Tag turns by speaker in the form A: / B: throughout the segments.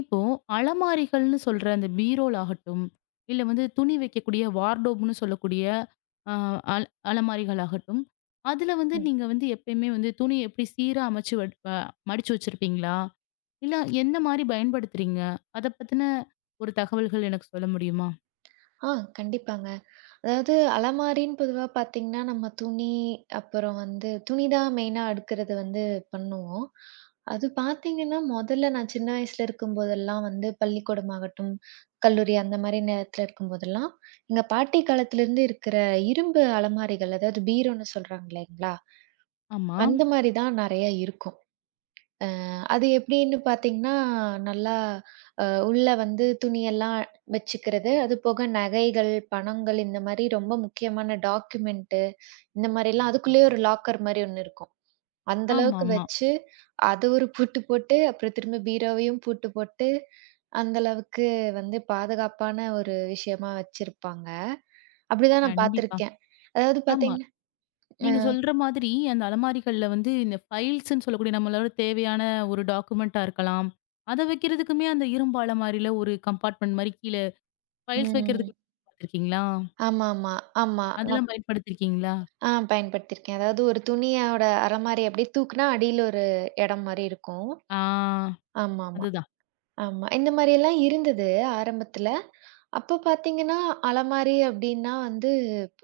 A: இப்போ அலமாரிகள்ன்னு சொல்ற அந்தப் பீரோல் ஆகட்டும். இல்ல வந்து துணி வைக்கக்கூடிய வார்ட்ரோப்ன்னு சொல்லக்கூடிய அ அலமாரிகள் ஆகட்டும். அதுல வந்து
B: ம்
A: நீங்க வந்து எப்பயுமே வந்து துணி எப்படி சீரா அமைச்சு வ மடிச்சு வச்சிருப்பீங்களா? இல்ல எந்த மாரி பயன்படுத்துறீங்க? அதைப் பத்தின ஒரு தகவல்கள் எனக்குச் சொல்ல முடியுமா?
B: ஆ கண்டிப்பாங்க. அதாவது அலமாரின் பொதுவா பார்த்தீங்கன்னா நம்ம துணி அப்புறம் வந்து துணிதான் மெயின்னா அடுக்குறது வந்து பண்ணுவோம். அது பார்த்தீங்கன்னா மொதல்ல நான் சின்ன வயசுல இருக்கும் போதெல்லாம் வந்து பள்ளிக்கூடம் ஆகட்டும், கல்லூரி அந்த மாரி நேரத்துல இருக்கும் போதெல்லாம், எங்க பாட்டி காலத்துல இருந்து இருக்கிற இரும்பு அலமாரிகள் அதாவது பீரோன்னு சொல்றாங்கள்ல,
A: ஆமா.
B: அந்த மாரிதான் நெறைய இருக்கும். ஆ அது எப்படின்னு பார்த்தீங்கன்னா நல்லா அ உள்ள வந்து துணி எல்லாம் வச்சுக்கிறது. அது போக நகைகள், பணங்கள் இந்த மாரி ரொம்ப முக்கியமான டாக்குமெண்ட் இந்த மாரில்லாம் அதுக்குள்ளேயே ஒரு லாக்கர் மாரி 1 இருக்கும். அந்த அளவுக்கு
A: ஆமாம்மா.
B: வச்சு அதை 1 பூட்டு போட்டு அப்புறம் திரும்ப பீரோவையும் பூட்டு போட்டு, அந்த அளவுக்கு வந்து பாதுகாப்பான ஒரு விஷயமா வச்சிருப்பாங்க. அப்படித்தான் நான்
A: கண்டிப்பா.
B: பார்த்திருக்கேன். அதாவது
A: ஆமா.
B: பார்த்தீங்கன்னா. அ.
A: நீங்க சொல்ற மாதிரி அந்த அலமாரிகள்ல வந்து இந்த ஃபைல்ஸ்ன்னு சொல்லக்கூடிய நம்மளோட தேவையான ஒரு டாக்குமெண்ட்ட இருக்கலாம். அதை வைக்கிறதுக்குமே அந்த இரும்பாலமாரி ஒரு கம்பார்ட்மென்ட் மாரி கீழே ஃபைல்ஸ்
B: ம்.
A: வைக்கிறதுக்கு. [unintelligible] பாத்திருக்கீங்களா?
B: ஆமாம்மா ஆமா.
A: அதெல்லாம் பயன்படுத்திருக்கீங்களா?
B: ஆ பயன்படுத்திருக்கேன். அதாவது ஒரு துணியோட அலமாரி அப்படியே தூக்குனா அடியில ஒரு எடம் மாரி இருக்கும்.
A: ஆ
B: ஆமாம்மா
A: அதுதான்.
B: ஆமா. இந்த மாரியெல்லாம் இருந்தது ஆரம்பத்துல. அப்பப் பார்த்தீங்கன்னா அலமாரி அப்படின்னா வந்து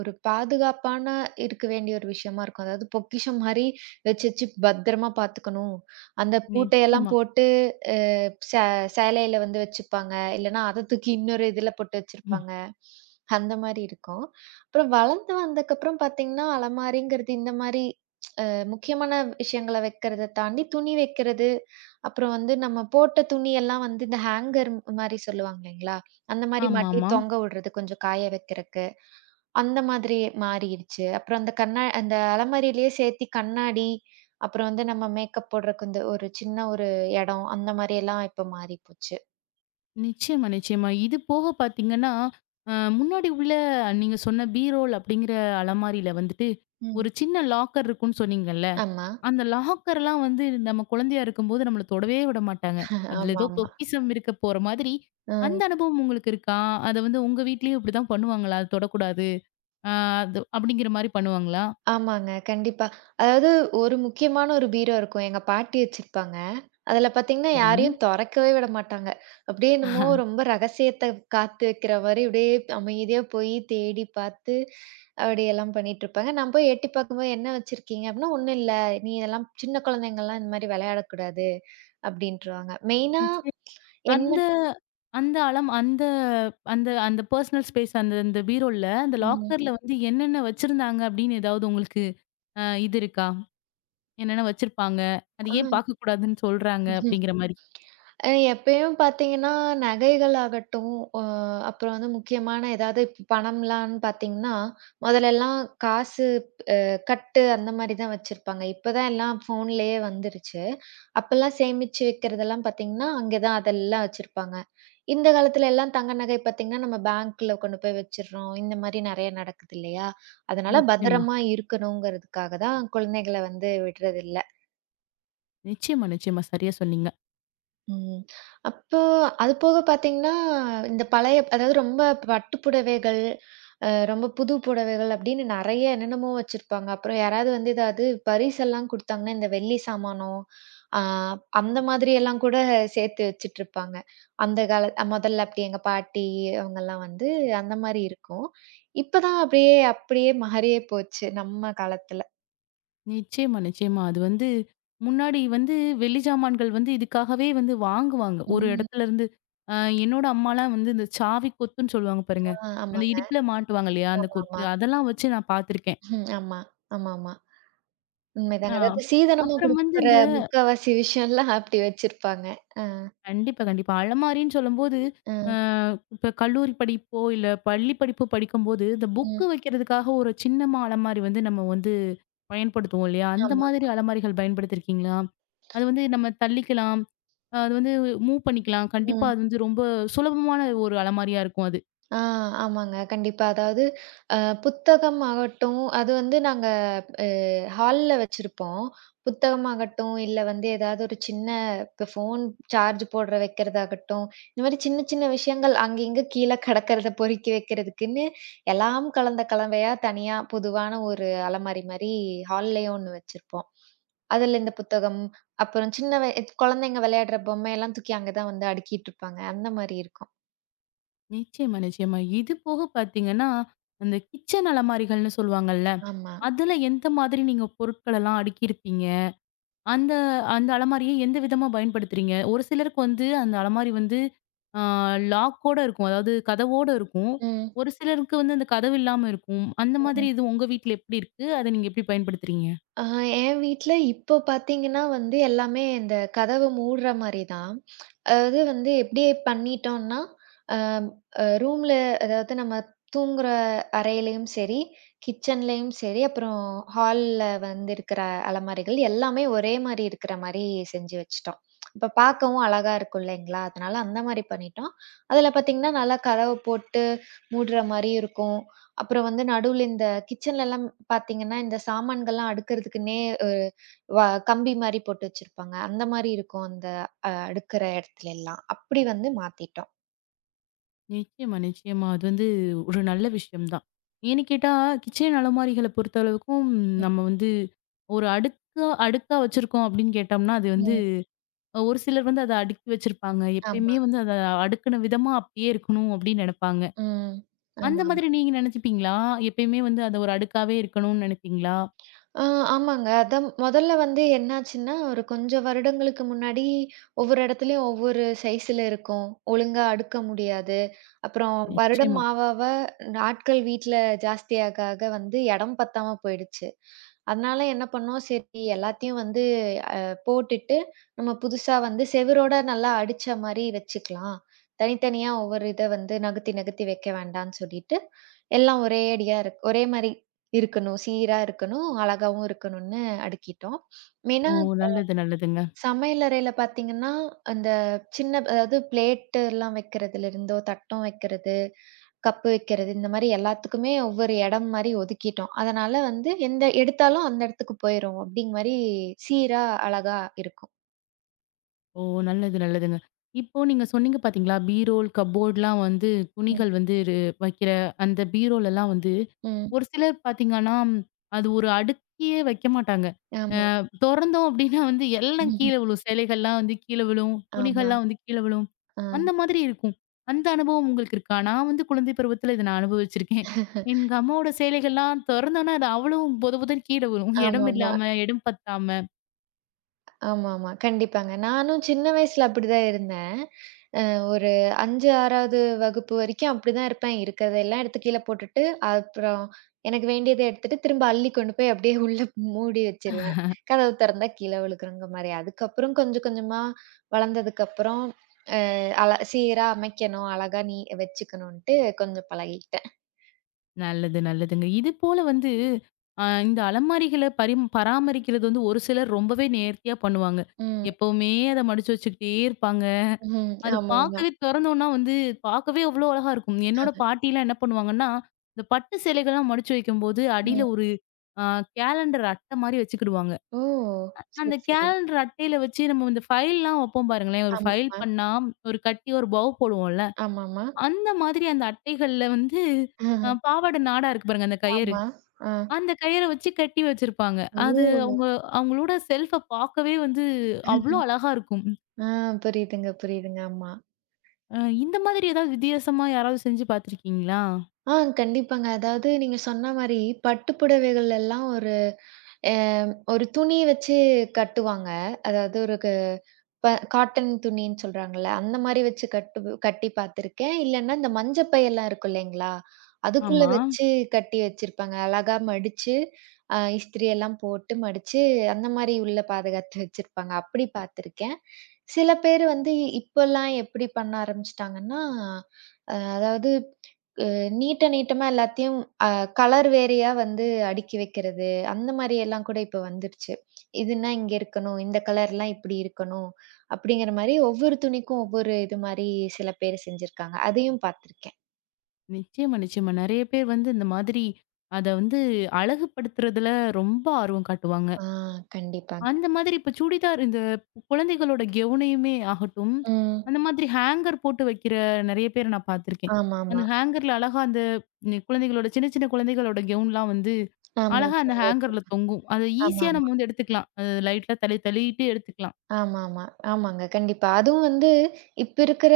B: ஒரு பாதுகாப்பான இருக்க வேண்டிய ஒரு விஷயமா இருக்கும். அதாவது பொக்கிஷம் மாரி வச்சு வச்சு பத்திரமா பாத்துக்கணும். அந்தப் பூட்டை எல்லாம்
A: நிச்சயமா.
B: போட்டு அ சே சேலையில வந்து வச்சிருப்பாங்க. இல்லைன்னா அதைத் தூக்கி இன்னொரு இதுல போட்டு
A: ம்.
B: வச்சிருப்பாங்க. அந்த மாரி இருக்கும். அப்புறம் வளர்ந்து வந்தக்கப்புறம் பார்த்தீங்கன்னா அலமாரிங்கறது இந்த மாரி முக்கியமான விஷயங்கள வைக்கிறதைத் தாண்டி துணி வைக்கிறது. அப்புறம் வந்து நம்ம போட்ட துணி எல்லாம் வந்து இந்த ஹேங்கர் மாரி சொல்லுவாங்கல்லைங்களா, அந்த மாரி மாட்டி
A: ஆமாம்மா.
B: தொங்க விடுறது கொஞ்சம் காய வைக்குறக்கு. அந்த மாதிரி மாறிடுச்சு. அப்புறம் அந்தக் கண்ணா அந்த அலமாரியிலேயே சேர்த்து கண்ணாடி அப்புறம் வந்து நம்ம மேக்கப் போடுறதுக்கு இந்த ஒரு சின்ன ஒரு எடம் அந்த மாரில்லாம் இப்ப மாறிப்போச்சு.
A: நிச்சயமா, நிச்சயமா. இது போகப் பார்த்தீங்கன்னா அ முன்னாடி உள்ள நீங்க சொன்ன பீரோ அப்படிங்கற அலமாரியில வந்துட்டு ஒரு
B: ம்.
A: சின்ன லாக்கர் இருக்கும்னு சொன்னீங்க இல்ல.
B: ஆமா
A: அந்த லாக்கர்ல்லாம் வந்து நம்ம குழந்தையா இருக்கும்போது நம்மள தொடவே விடமாட்டாங்க. அதுல ஏதோ
B: ஆமாம்மா.
A: பொக்கிஷம் இருக்கப்போற மாதிரி. அந்த
B: அ.
A: அனுபவம் உங்களுக்கு இருக்கா? அத வந்து உங்க வீட்லயும் இப்படித்தான் பண்ணுவாங்களா? அத தொடக் கூடாது அ அது அப்படிங்கற மாரி பண்ணுவாங்களா?
B: ஆமாங்க கண்டிப்பா. அதாவது ஒரு முக்கியமான ஒரு பீரோ இருக்கும். எங்க பாட்டி வச்சிருப்பாங்க. அதுல பார்த்தீங்கன்னா
A: சரி.
B: யாரையும் தொறக்கவே விடமாட்டாங்க. அப்படியே என்னவோ ரொம்ப ரகசியத்தை காத்து வைக்கிற மாரி அப்படியே அமைதியா போய் தேடிப் பார்த்து அப்படி எல்லாம் பண்ணிட்டு இருப்பாங்க. நான் போய் எட்டிப்பாக்கும்போது என்ன வச்சிருக்கீங்க அப்படின்னா, "ஒண்ணும் இல்ல. நீங்க இதல்லாம் சின்னக் குழந்தைங்கல்லாம் இந்த மாரி வெளையாடக் கூடாது" அப்படின்றுவாங்க. மெயின்னா
A: நிச்சய
B: என்ன
A: அந்த அந்த அலம் அந்த அந்த அந்த பர்சனல் ஸ்பேஸ் அந்த அந்த பீரோல்ல அந்த
B: ம்.
A: லாக்கர் வந்து என்னென்ன வச்சிருந்தாங்க அப்படின்னு ஏதாவது உங்களுக்கு இது இருக்கா? என்னென்ன வச்சிருப்பாங்க? அது ஏன்
B: அ.
A: பார்க்கக் கூடாதுன்னு சொல்றாங்க அப்படிங்கற மாரி.
B: அ எப்பயும் பார்த்தீங்கன்னா நகைகளாகட்டும், அ அப்புறம் வந்து முக்கியமான ஏதாவது பணம்லாம் பார்த்தீங்கன்னா, மொதல்லெல்லாம் காசு அ கட்டு அந்த மாதிரிதான் வச்சிருப்பாங்க. இப்ப தான் எல்லாம் ஃபோன்லயே வந்துருச்சு. அப்பல்லாம் சேமிச்சு வைக்கிறது எல்லாம் பார்த்தீங்கன்னா, அங்க தான் அதெல்லாம் வச்சிருப்பாங்க. இந்தக் காலத்துல எல்லாம் தங்க நகை பார்த்தீங்கன்னா நம்ம பேங்க்ல கொண்டு போய் வச்சிர்றோம். இந்த மாதிரி நெறைய நடக்குது இல்லையா? அதனால
A: நிச்சயமா.
B: பத்திரமா இருக்கணுங்குறதுக்காகதான் குழந்தைகளை வந்து விடுறது இல்ல.
A: நிச்சயமா, நிச்சயமா. சரியா சொன்னீங்க.
B: ம், அப்போ அது போகப் பாத்தீங்கன்னா, இந்தப் பழைய அதாவது ரொம்ப பட்டுப்புடவைகள், அ ரொம்ப புது புடவைகள் அப்பிடின்னு நறைய என்னென்னமோ வச்சிருப்பாங்க. அப்புறம் யாராவது வந்து எதாவது பரிசு எல்லாம் கொடுத்தாங்கன்னா, இந்த வெள்ளிச் சாமானோ! ஆ, அந்த மாதிரி எல்லாம் கூடச் சேர்த்து வச்சிட்டு இருப்பாங்க. அந்தக் கால அ முதல்ல அப்பிடி எங்க பாட்டி அவுங்கள்லாம் வந்து அந்தமாரி இருக்கும். இப்ப தான் அப்பிடியே, அப்பிடியே மாறியே போச்சு நம்ம காலத்துல.
A: நிச்சயமா, நிச்சயமா. அது வந்து முன்னாடி வந்து வெள்ளிச் சாமான்கள் வந்து இதுக்காகவே வந்து வாங்குவாங்க. ஒரு
B: ம்.
A: இடத்துல இருந்து அ என்னோட அம்மாலாம் வந்து இந்தச் சாவி கொத்துன்னு சொல்லுவாங்க பாருங்க.
B: அ
A: அந்த
B: ஆமாங்க,
A: இடுப்புல மாட்டுவாங்க இல்லயா! அந்தக் கொத்து
B: ஆமாமா.
A: அதெல்லாம் வச்சு நான் பாத்திருக்கேன்.
B: ஆமா, ஆமாமா,
A: ஆ,
B: உண்மைதாங்க. அதாவது சீதனமா
A: அப்புறம் வந்து
B: குடுக்கற
A: இந்த
B: 3/4 விஷயம் எல்லாம் அப்பிடி வச்சிருப்பாங்க.
A: கண்டிப்பா, கண்டிப்பா. அலமாரின்னு சொல்லும்போது அ
B: அ.
A: இப்ப கல்லூரி படிப்போ, இல்ல பள்ளிப்படிப்போ படிக்கும்போது இந்த புக்
B: ம்.
A: வைக்கறதுக்காக ஒரு சின்னமா அலமாரி வந்து நம்ம வந்து பயன்படுத்துவோம் இல்லயா! அந்த மாதிரி
B: ஆமாமா.
A: அலமாரிகள் பயன்படுத்தி இருக்கீங்களா? அது வந்து நம்ம தள்ளிக்கலாம். அது வந்து மூவ் பண்ணிக்கலாம். கண்டிப்பா
B: ம்.
A: அது வந்து ரொம்ப சுலபமான ஒரு அலமாரியா இருக்கும் அது.
B: ஆ, ஆமாங்க, கண்டிப்பா, அதாவது அ புத்தகம் ஆகட்டும், அது வந்து நாங்க அ ஹால்ல வச்சிருப்போம். புத்தகம் ஆகட்டும், இல்ல வந்து எதாவது ஒரு சின்ன இப்ப ஃபோன் சார்ஜ் போடுறத வைக்கிறதாகட்டும், இந்தமாரி சின்ன, சின்ன விஷயங்கள் அங்கங்க கீழ கிடக்கிறத பொறிக்கி வைக்கிறதுக்குன்னு எல்லாம் கலந்த கலவையா தனியா புதுவான ஒரு அலமாரிமாரி ஹால்லயும் 1 வச்சிருப்போம். அதுல இந்தப் புத்தகம், அப்புறம் சின்ன வ குழந்தைங்க விளையாடுற பொம்மை எல்லாம் தூக்கி அங்க தான் வந்து அடுக்கிட்டு இருப்பாங்க. அந்தமாரி இருக்கும்.
A: நிச்சியமா, நிச்சியமா. இது போகப் பாத்தீங்கன்னா அந்தக் கிச்சன் அலமாரிகள்னு சொல்லுவாங்கல்ல.
B: ஆமா.
A: அதுல எந்த மாதிரி நீங்கப் பொருட்களலாம் அடுக்கிருப்பீங்க. அந்த அந்த அலமாரியை எந்த விதமா பயன்படுத்துறீங்க. ஒரு சிலருக்கு வந்து அந்த அலமாரி வந்து அ லாக் ஓட இருக்கும். அதாவது கதவோட இருக்கும்.
B: ம்.
A: ஒரு சிலருக்கு வந்து அந்தக் கதவு இல்லாம இருக்கும். அந்த மாதிரி
B: ம்.
A: இது உங்க வீட்ல எப்டி இருக்கு? அத நீங்க எப்டி பயன்படுத்துறீங்க?
B: அ என் வீட்ல இப்ப பாத்தீங்கன்னா, வந்து எல்லாமே இந்தக் கதவு மூடுற மாரி தான். அதாவது வந்து எப்டி பண்ணிட்டோன்னா, அம் ரூம்ல அதாவது நம்ம தூங்குற அறையிலயும் சரி, கிச்சன்லயும் சரி, அப்புறம் ஹால்ல வந்து இருக்கற அலமாரிகள் எல்லாமே ஒரே மாரி இருக்குற மாரி செஞ்சு வச்சிட்டோம். அப்பப் பாக்கவும் அழகா இருக்கும் இல்லீங்களா? அதனால அந்த மாரி பண்ணிட்டோம். அதுல பாத்தீங்கன்னா நல்லா கதவு போட்டு மூடுற மாரியும் இருக்கும். அப்புறம் வந்து நடுல இந்த கிச்சன்லலாம் பாத்தீங்கன்னா இந்தச் சாமான்கள்லாம் அடுக்கறதுக்குன்னே ஒரு வ கம்பி மாரி போட்டு வச்சிருப்பாங்க. அந்த மாரி இருக்கும் அந்த அடுக்குற இடத்துலலாம். அப்டி வந்து மாத்திட்டோம்.
A: நிச்சியமா, நிச்சியமா அது வந்து ஒரு நல்ல விஷயம்தான். ஏன்னுக் கேட்டா கிச்சன் அலமாரிகளப் பொறுத்த அளவுக்கும்
B: ம்.
A: நம்ம வந்து ஒரு அடுக்கா அடுக்கா வச்சிருக்கோம் அப்டின்னு கேட்டோம்னா அது வந்து
B: ம்.
A: அ ஒரு சிலர் வந்து அத அடுக்கி வச்சிருப்பாங்க.
B: ஆமா.
A: எப்பையுமே வந்து அத அடுக்குன விதமா அப்டியே இருக்கணும் அப்டின்னு நெனைப்பாங்க.
B: ம்,
A: அந்த
B: ஆமாமா.
A: மாதிரி நீங்க நெனைச்சுப்பீங்களா? எப்பையுமே வந்து அது ஒரு அடுக்காவே இருக்கணும்னு நெனைப்பீங்களா?
B: ஆ ஆமாங்க. அது முதல்ல வந்து என்ன ஆச்சுன்னா ஒரு கொஞ்சம் வருடங்களுக்கு முன்னாடி ஒவ்வொரு இடத்திலயும் ஒவ்வொரு சைஸ்ல இருக்கும். ஒழுங்கா அடுக்க முடியாது. அப்புறம் வருடம்
A: நிச்சியமா.
B: ஆவ ஆவ ஆட்கள் வீட்ல ஜாஸ்தியா ஆக ஆக வந்து இடம் பத்தாம போயிடுச்சு. அதனால என்ன பண்ணோம், சரி எல்லாத்தையும் வந்து அ போட்டுட்டு நம்ம புதுசா வந்து சுவரோட நல்லா அடிச்ச மாரி வச்சுக்கலாம். தனித்தனியா ஒவ்வொரு இத வந்து நகர்த்தி நகர்த்தி வைக்க வேண்டாம்னு சொல்லிட்டு எல்லாம் ஒரே அடியா ஒரே மாரி இருக்கணும், சீரா இருக்கணும், அழகாவும் இருக்கணும்னு அடுக்கிட்டோம். ஏன்னா
A: ஓ
B: இப்ப
A: நல்லது, நல்லதுங்க.
B: சமையல் அறையில பாத்தீங்கன்னா அந்தச் சின்ன அதாவது பிளேட் எல்லாம் வைக்கிறதுல இருந்தோ தட்டும் வைக்கிறது, கப் வைக்கிறது இந்த மாரி எல்லாத்துக்குமே ஒவ்வொரு இடம் மாரி ஒதுக்கிட்டோம். அதனால வந்து எந்த எடுத்தாலும் அந்த இடத்துக்குப் போயிருவோம் அப்டிங்க மாரி சீரா, அழகா இருக்கும்.
A: ஓ நல்லது, நல்லதுங்க. இப்போ நீங்கச் சொன்னீங்க பாத்தீங்களா? பீரோல், கப்போர்ட்லாம் வந்து
B: ம்.
A: துணிகள் வந்து ரு வைக்கிற அந்த பீரோல்லாம் வந்து
B: ம்.
A: ஒரு சிலர் பாத்தீங்கன்னா, அது ஒரு அடுக்கியே வைக்க மாட்டாங்க.
B: ஆமா.
A: அ தொறந்தோம் அப்டின்னா வந்து எல்லாம்
B: ம்ஹும்.
A: கீழே விழும். சேலைகள்லாம் வந்து கீழ விழும்.
B: ஆமா,
A: துணிகள்லாம் வந்து கீழ விழும்.
B: ஆ.
A: அந்த மாதிரி இருக்கும். அந்த அனுபவம் உங்களுக்கு இருக்கா? நான் வந்து குழந்தை பருவத்துல இத நான் அனுபவிச்சிருக்கேன். எங்க அம்மாவோட சேலைகள்லாம் தொறந்தோம்னா அது அவ்வளவும் பொத பொதன் கீழே விழும். இடம்
B: ஆமாமா.
A: இல்லாம, இடம் பத்தாம.
B: ஆமாமா. கண்டிப்பாங்க. நானும் சின்ன வயதில் அப்படித்தான் இருந்தேன். அ ஒரு 5 6வது வகுப்பு வரைக்கும் அப்படித்தான் இருப்பேன். இருக்கிறதெல்லாம் எடுத்துக் கீழே போட்டுட்டு அப்புறம் எனக்கு வேண்டியதை எடுத்துட்டு திரும்ப அள்ளி கொண்டு போய் அப்படியே உள்ளே மூடி வைச்சிருவேன். கதவைத் திறந்தால் கீழே விழுகும் என்கிற மாதிரி. அதுக்கப்புறம் கொஞ்சம் கொஞ்சமாக வளர்ந்ததுக்கப்புறம் ஆ, அழ சீராக அமைக்கவேண்டும், அழகாக நீ வைச்சுக்கவேண்டும் என்றுட்டு கொஞ்சம் பழகிட்டேன்.
A: நல்லது, நல்லதுங்க. இது போல வந்து அ இந்த அலமாரிகளைப் பரி பராமரிக்கிறது வந்து ஒரு சிலர் ரொம்பவே நேர்த்தியாக பண்ணுவாங்க.
B: ம்.
A: எப்பவுமே அதை மடிச்சு வைச்சுக்கிட்டே இருப்பாங்க.
B: ம்.
A: அது
B: ஆமாமா.
A: பார்க்கவே திறந்தோம் என்றால் வந்து பார்க்கவே அவ்வளவு அழகாக இருக்கும். என்னோட
B: [unintelligible]
A: பாட்டி எல்லாம் என்ன பண்ணுவாங்க என்றால், இந்த பட்டு சேலைகள் எல்லாம் மடிச்சு வைக்கும்போது அடியில்
B: ம்.
A: ஒரு ஆ கேலண்டர் அட்டை மாதிரி வைச்சுக்கிடுவாங்க.
B: ஓ! சரி,
A: அந்த
B: சரி.
A: கேலண்டர் அட்டையில் வைச்சு நாம் இந்த ஃபைல் எல்லாம் வைப்போம் பாருங்களேன். ஒரு
B: ஆம்
A: ஃபைல்
B: மா.
A: பண்ணினா ஒரு கட்டி ஒரு பவ் போடுவோம் இல்லை.
B: ஆமாமா.
A: அந்த மாதிரி அந்த அட்டைகளில் வந்து பாவாடை நாடா இருக்கு பாருங்க அந்தக் கயிறு.
B: ஆமா. அ.
A: அந்தக் கயிறு வைச்சு கட்டி வைச்சிருப்பாங்க. அது
B: ஓ!
A: அவங்க, அவங்களோட செல்ஃப் அ பார்க்கவே வந்து அவ்வளவு அழகாக இருக்கும்.
B: ஆ, புரியுதுங்க, புரியுதுங்க ஆமா
A: அ இந்த மாதிரி ஏதாவது வித்தியாசமாக யாராவது செஞ்சு பார்த்திருக்கீங்களா?
B: ஆ, கண்டிப்பாங்க. அதாவது நீங்கச் சொன்ன மாதிரி பட்டுப் புடவைகளில் எல்லாம் ஒரு அ ஒரு துணி வைச்சு கட்டுவாங்க. அதாவது ஒரு க் ப காட்டன் துணி என்று சொல்றாங்க அல்ல. அந்த மாதிரி வைச்சு கட்டு கட்டிப் பார்த்திருக்கேன். இல்லன்னா அந்த மஞ்சள் பை எல்லாம் இருக்கும் இல்லீங்களா, அதுக்குள்ளே
A: ஆமா.
B: வைச்சு கட்டி வைச்சிருப்பாங்க. அழகாக மடிச்சு அ இஸ்திரி எல்லாம் போட்டு மடிச்சு அந்த மாதிரி உள்ளே பாதுகாத்து வைச்சிருப்பாங்க. அப்படி பார்த்திருக்கேன். சில பேர் வந்து இப்போ எல்லாம் எப்படி பண்ண ஆரம்பித்திட்டாங்க என்றால், அ அதாவது, அ நீட்ட நீட்டமாக எல்லாத்தையும் அ கலர் வேறையாக வந்து அடுக்கி வைக்கிறது. அந்த மாதிரி எல்லாம் கூட இப்போ வந்துவிட்டுச்சு. இது என்றால் இங்கே இருக்கவேண்டும், இந்த கலர் எல்லாம் இப்படி இருக்கவேண்டும் அப்படின்கிற மாதிரி ஒவ்வொரு துணிக்கும் ஒவ்வொரு இது மாதிரி சில பேர் செஞ்சிருக்காங்க. அதையும் பார்த்திருக்கேன்.
A: நிச்சயமா, நிச்சயமா. நிறைய பேர் வந்து இந்த மாதிரி அத வந்து அழகுப்படுத்துறதுல ரொம்ப ஆர்வம் காட்டுவாங்க.
B: ஆ, கண்டிப்பாங்க.
A: அந்த மாதிரி இப்ப சுடிதார் இந்த குழந்தைகளோட கவுனயுமே ஆகட்டும்,
B: ம்.
A: அந்த மாதிரி ஹேங்கர் போட்டு வைக்கிற நிறைய பேர் நான் பாத்திருக்கேன்.
B: ஆமாமா.
A: அந்த ஹேங்கர்ல அழகா அந்த நி குழந்தைகளோட சின்ன சின்ன குழந்தைகளோட கவுன்லாம் வந்து
B: ஆமா
A: அழகா அந்த ஹேங்கர்ல தொங்கும்.
B: [unintelligible]
A: அத
B: ஆமா,
A: ஈசியா
B: ஆமா.
A: நம்ம வந்து எடுத்துக்கலாம். அத த லைட்டா தள்ளி, தள்ளிட்டு எடுத்துக்கலாம்.
B: ஆமா, ஆமா. ஆமாங்க. கண்டிப்பா. அதுவும் வந்து இப்ப இருக்கிற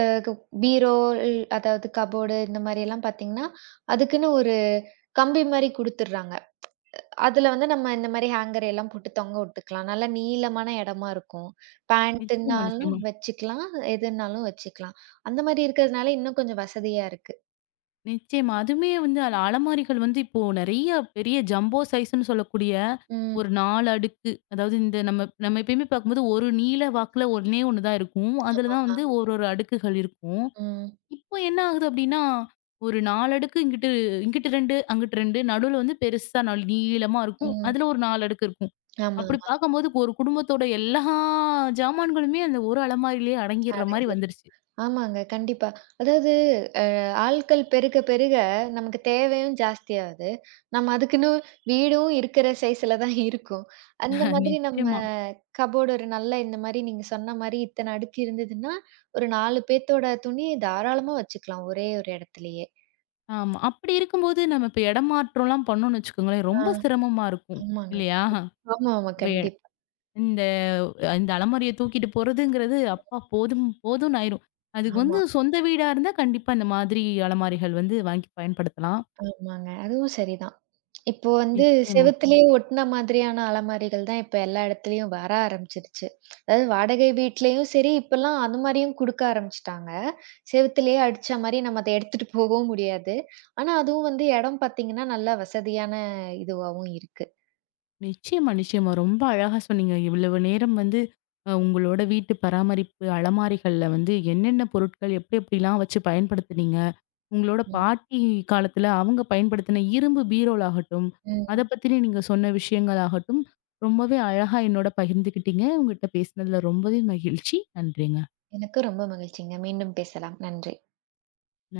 B: அ க பீரோல் அதாவது கபோர்டு இந்த மாதிரி எல்லாம் பார்த்தீங்கன்னா, அதுக்குன்னு ஒரு கம்பி மாதிரி கொடுத்துட்றாங்க. அதுல வந்து நம்ம இந்தமாரி ஹேங்கர் எல்லாம் போட்டுத் தொங்க விட்டுக்கலாம். நல்லா நீளமான இடமா இருக்கும்.
A: நிச்சயமா,
B: பேண்ட்டுனாலும்
A: நிச்சயமா.
B: வச்சுக்கலாம். எதுன்னாலும் வச்சுக்கலாம். அந்தமாரி இருக்கிறதுனால இன்னும் கொஞ்சம் வசதியா இருக்கு.
A: நிச்சயமா. அதுமே வந்து அ அலமாரிகள் வந்து இப்போ நிறைய பெரிய ஜம்போ சைஸ்ன்னு சொல்லக்கூடிய
B: ம்.
A: ஒரு 4 அடுக்கு அதாவது இந்த நம்ம, நம்ம எப்பயுமே பார்க்கும்போது ஒரு நீள வாக்குல ஒண்ணே 1 தான் இருக்கும்.
B: ஆமா,
A: அதுலதான்
B: ஆமா.
A: வந்து ஒரு ஒரு அடுக்குகள் இருக்கும்.
B: ம்.
A: இப்போ என்ன ஆகுது அப்பிடின்னா ஒரு 4 அடுக்கு இங்கிட்டு இங்கிட்டு 2, அங்கிட்டு 2 நடுவுல வந்து பெருசா நல் நீளமா இருக்கும்.
B: ம்.
A: அதுல ஒரு 4 அடுக்கு இருக்கும்.
B: ஆமா,
A: அப்பபிடி
B: ஆமா.
A: பார்க்கும்போது ஒரு குடும்பத்தோட எல்லா சாமான்களுமே அந்த ஒரு அலமாரியிலே
B: [unintelligible]
A: அடங்கிர்றமாரி
B: அடங்கிரும்.
A: வந்துருச்சு.
B: ஆமாங்க. கண்டிப்பா. அதாவது அ ஆட்கள் பெருக பெருக நமக்குத் தேவையும் ஜாஸ்தியாவுது. நம்ம அதுக்குன்னு வீடும் இருக்கிற சைஸ்ல தான் இருக்கும். அந்த மாதிரி நம்ம
A: நிச்சயமா.
B: கபோர்டு ஒரு நல்ல இந்தமாரி நீங்கச் சொன்னமாரி இத்தன அடுக்கு இருந்ததுன்னா, ஒரு 4 பேத்தோட துணி தாராளமா வச்சுக்கலாம். ஒரே ஒரு இடத்திலயே!
A: ஆமா. அப்பபிடி இருக்கும்போது நம்ம இப்ப இடம் மாற்றம்லாம் பண்ணோன்னு வச்சுக்கோங்களேன்!
B: ஆ,
A: ரொம்ப சிரம்மா இருக்கும்.
B: ஆமாங்க. [unintelligible]
A: இல்லயா!
B: ஆமா, ஆமா.
A: இப்ப
B: கண்டிப்பா.
A: இந்த, அ இந்த அலமாரிய தூக்கிட்டு போறதுங்கிறது அப்பா போதும் போதுன்னு ஆயிரும். அதுக்கு வந்து
B: ஆமா.
A: சொந்த வீடா இருந்தா கண்டிப்பா இந்தமாதிரி அலமாரிகள் வந்து வாங்கி பயன்படுத்தலாம்.
B: ஆமாங்க. அதுவும் சரிதான். இப்போ வந்து
A: நிச்சயமா.
B: செவத்துலயே ஒட்டுன மாதிரியான அலமாரிகள் தான் இப்ப எல்லா இடத்திலும் வர ஆரம்பிச்சுருச்சு. அதாவது வாடகை வீட்டிலேயும் சரி, இப்பல்லாம் அந்த மாதிரியும் குடுக்க ஆரம்பிச்சிட்டாங்க. செவத்துலயே அடிச்சாமாரி நம்ம அத எடுத்துட்டு போகவும் முடியாது. ஆனா அதுவும் வந்து இடம் பார்த்தீங்கன்னா நல்லா வசதியான இதுவாவும் இருக்கு.
A: நிச்சயமா, நிச்சயமா. ரொம்ப அழகா சொன்னீங்க. இவ்வளவு நேரம் வந்து அ உங்களோட வீட்டு பராமரிப்பு அலமாரிகள்ல வந்து என்னென்ன பொருட்கள் எப்பிடி, எப்பிடிலாம் வச்சு பயன்படுத்துனீங்க. உங்களோட
B: ம்.
A: பாட்டி காலத்துல அவுங்க பயன்படுத்தின இரும்பு பீரோல் ஆகட்டும்
B: ம்.
A: அதப் பத்தின நீங்கச் சொன்ன விஷயங்கள் ஆகட்டும் ரொம்பவே அழகா என்னோட பகிர்ந்துக்கிட்டீங்க. உங்கட்ட பேசினதுல ரொம்பவே மகிழ்ச்சி. நன்றிங்க.
B: எனக்கு ரொம்ப மகிழ்ச்சிங்க. மீண்டும் பேசலாம். நன்றி.
A: [unintelligible]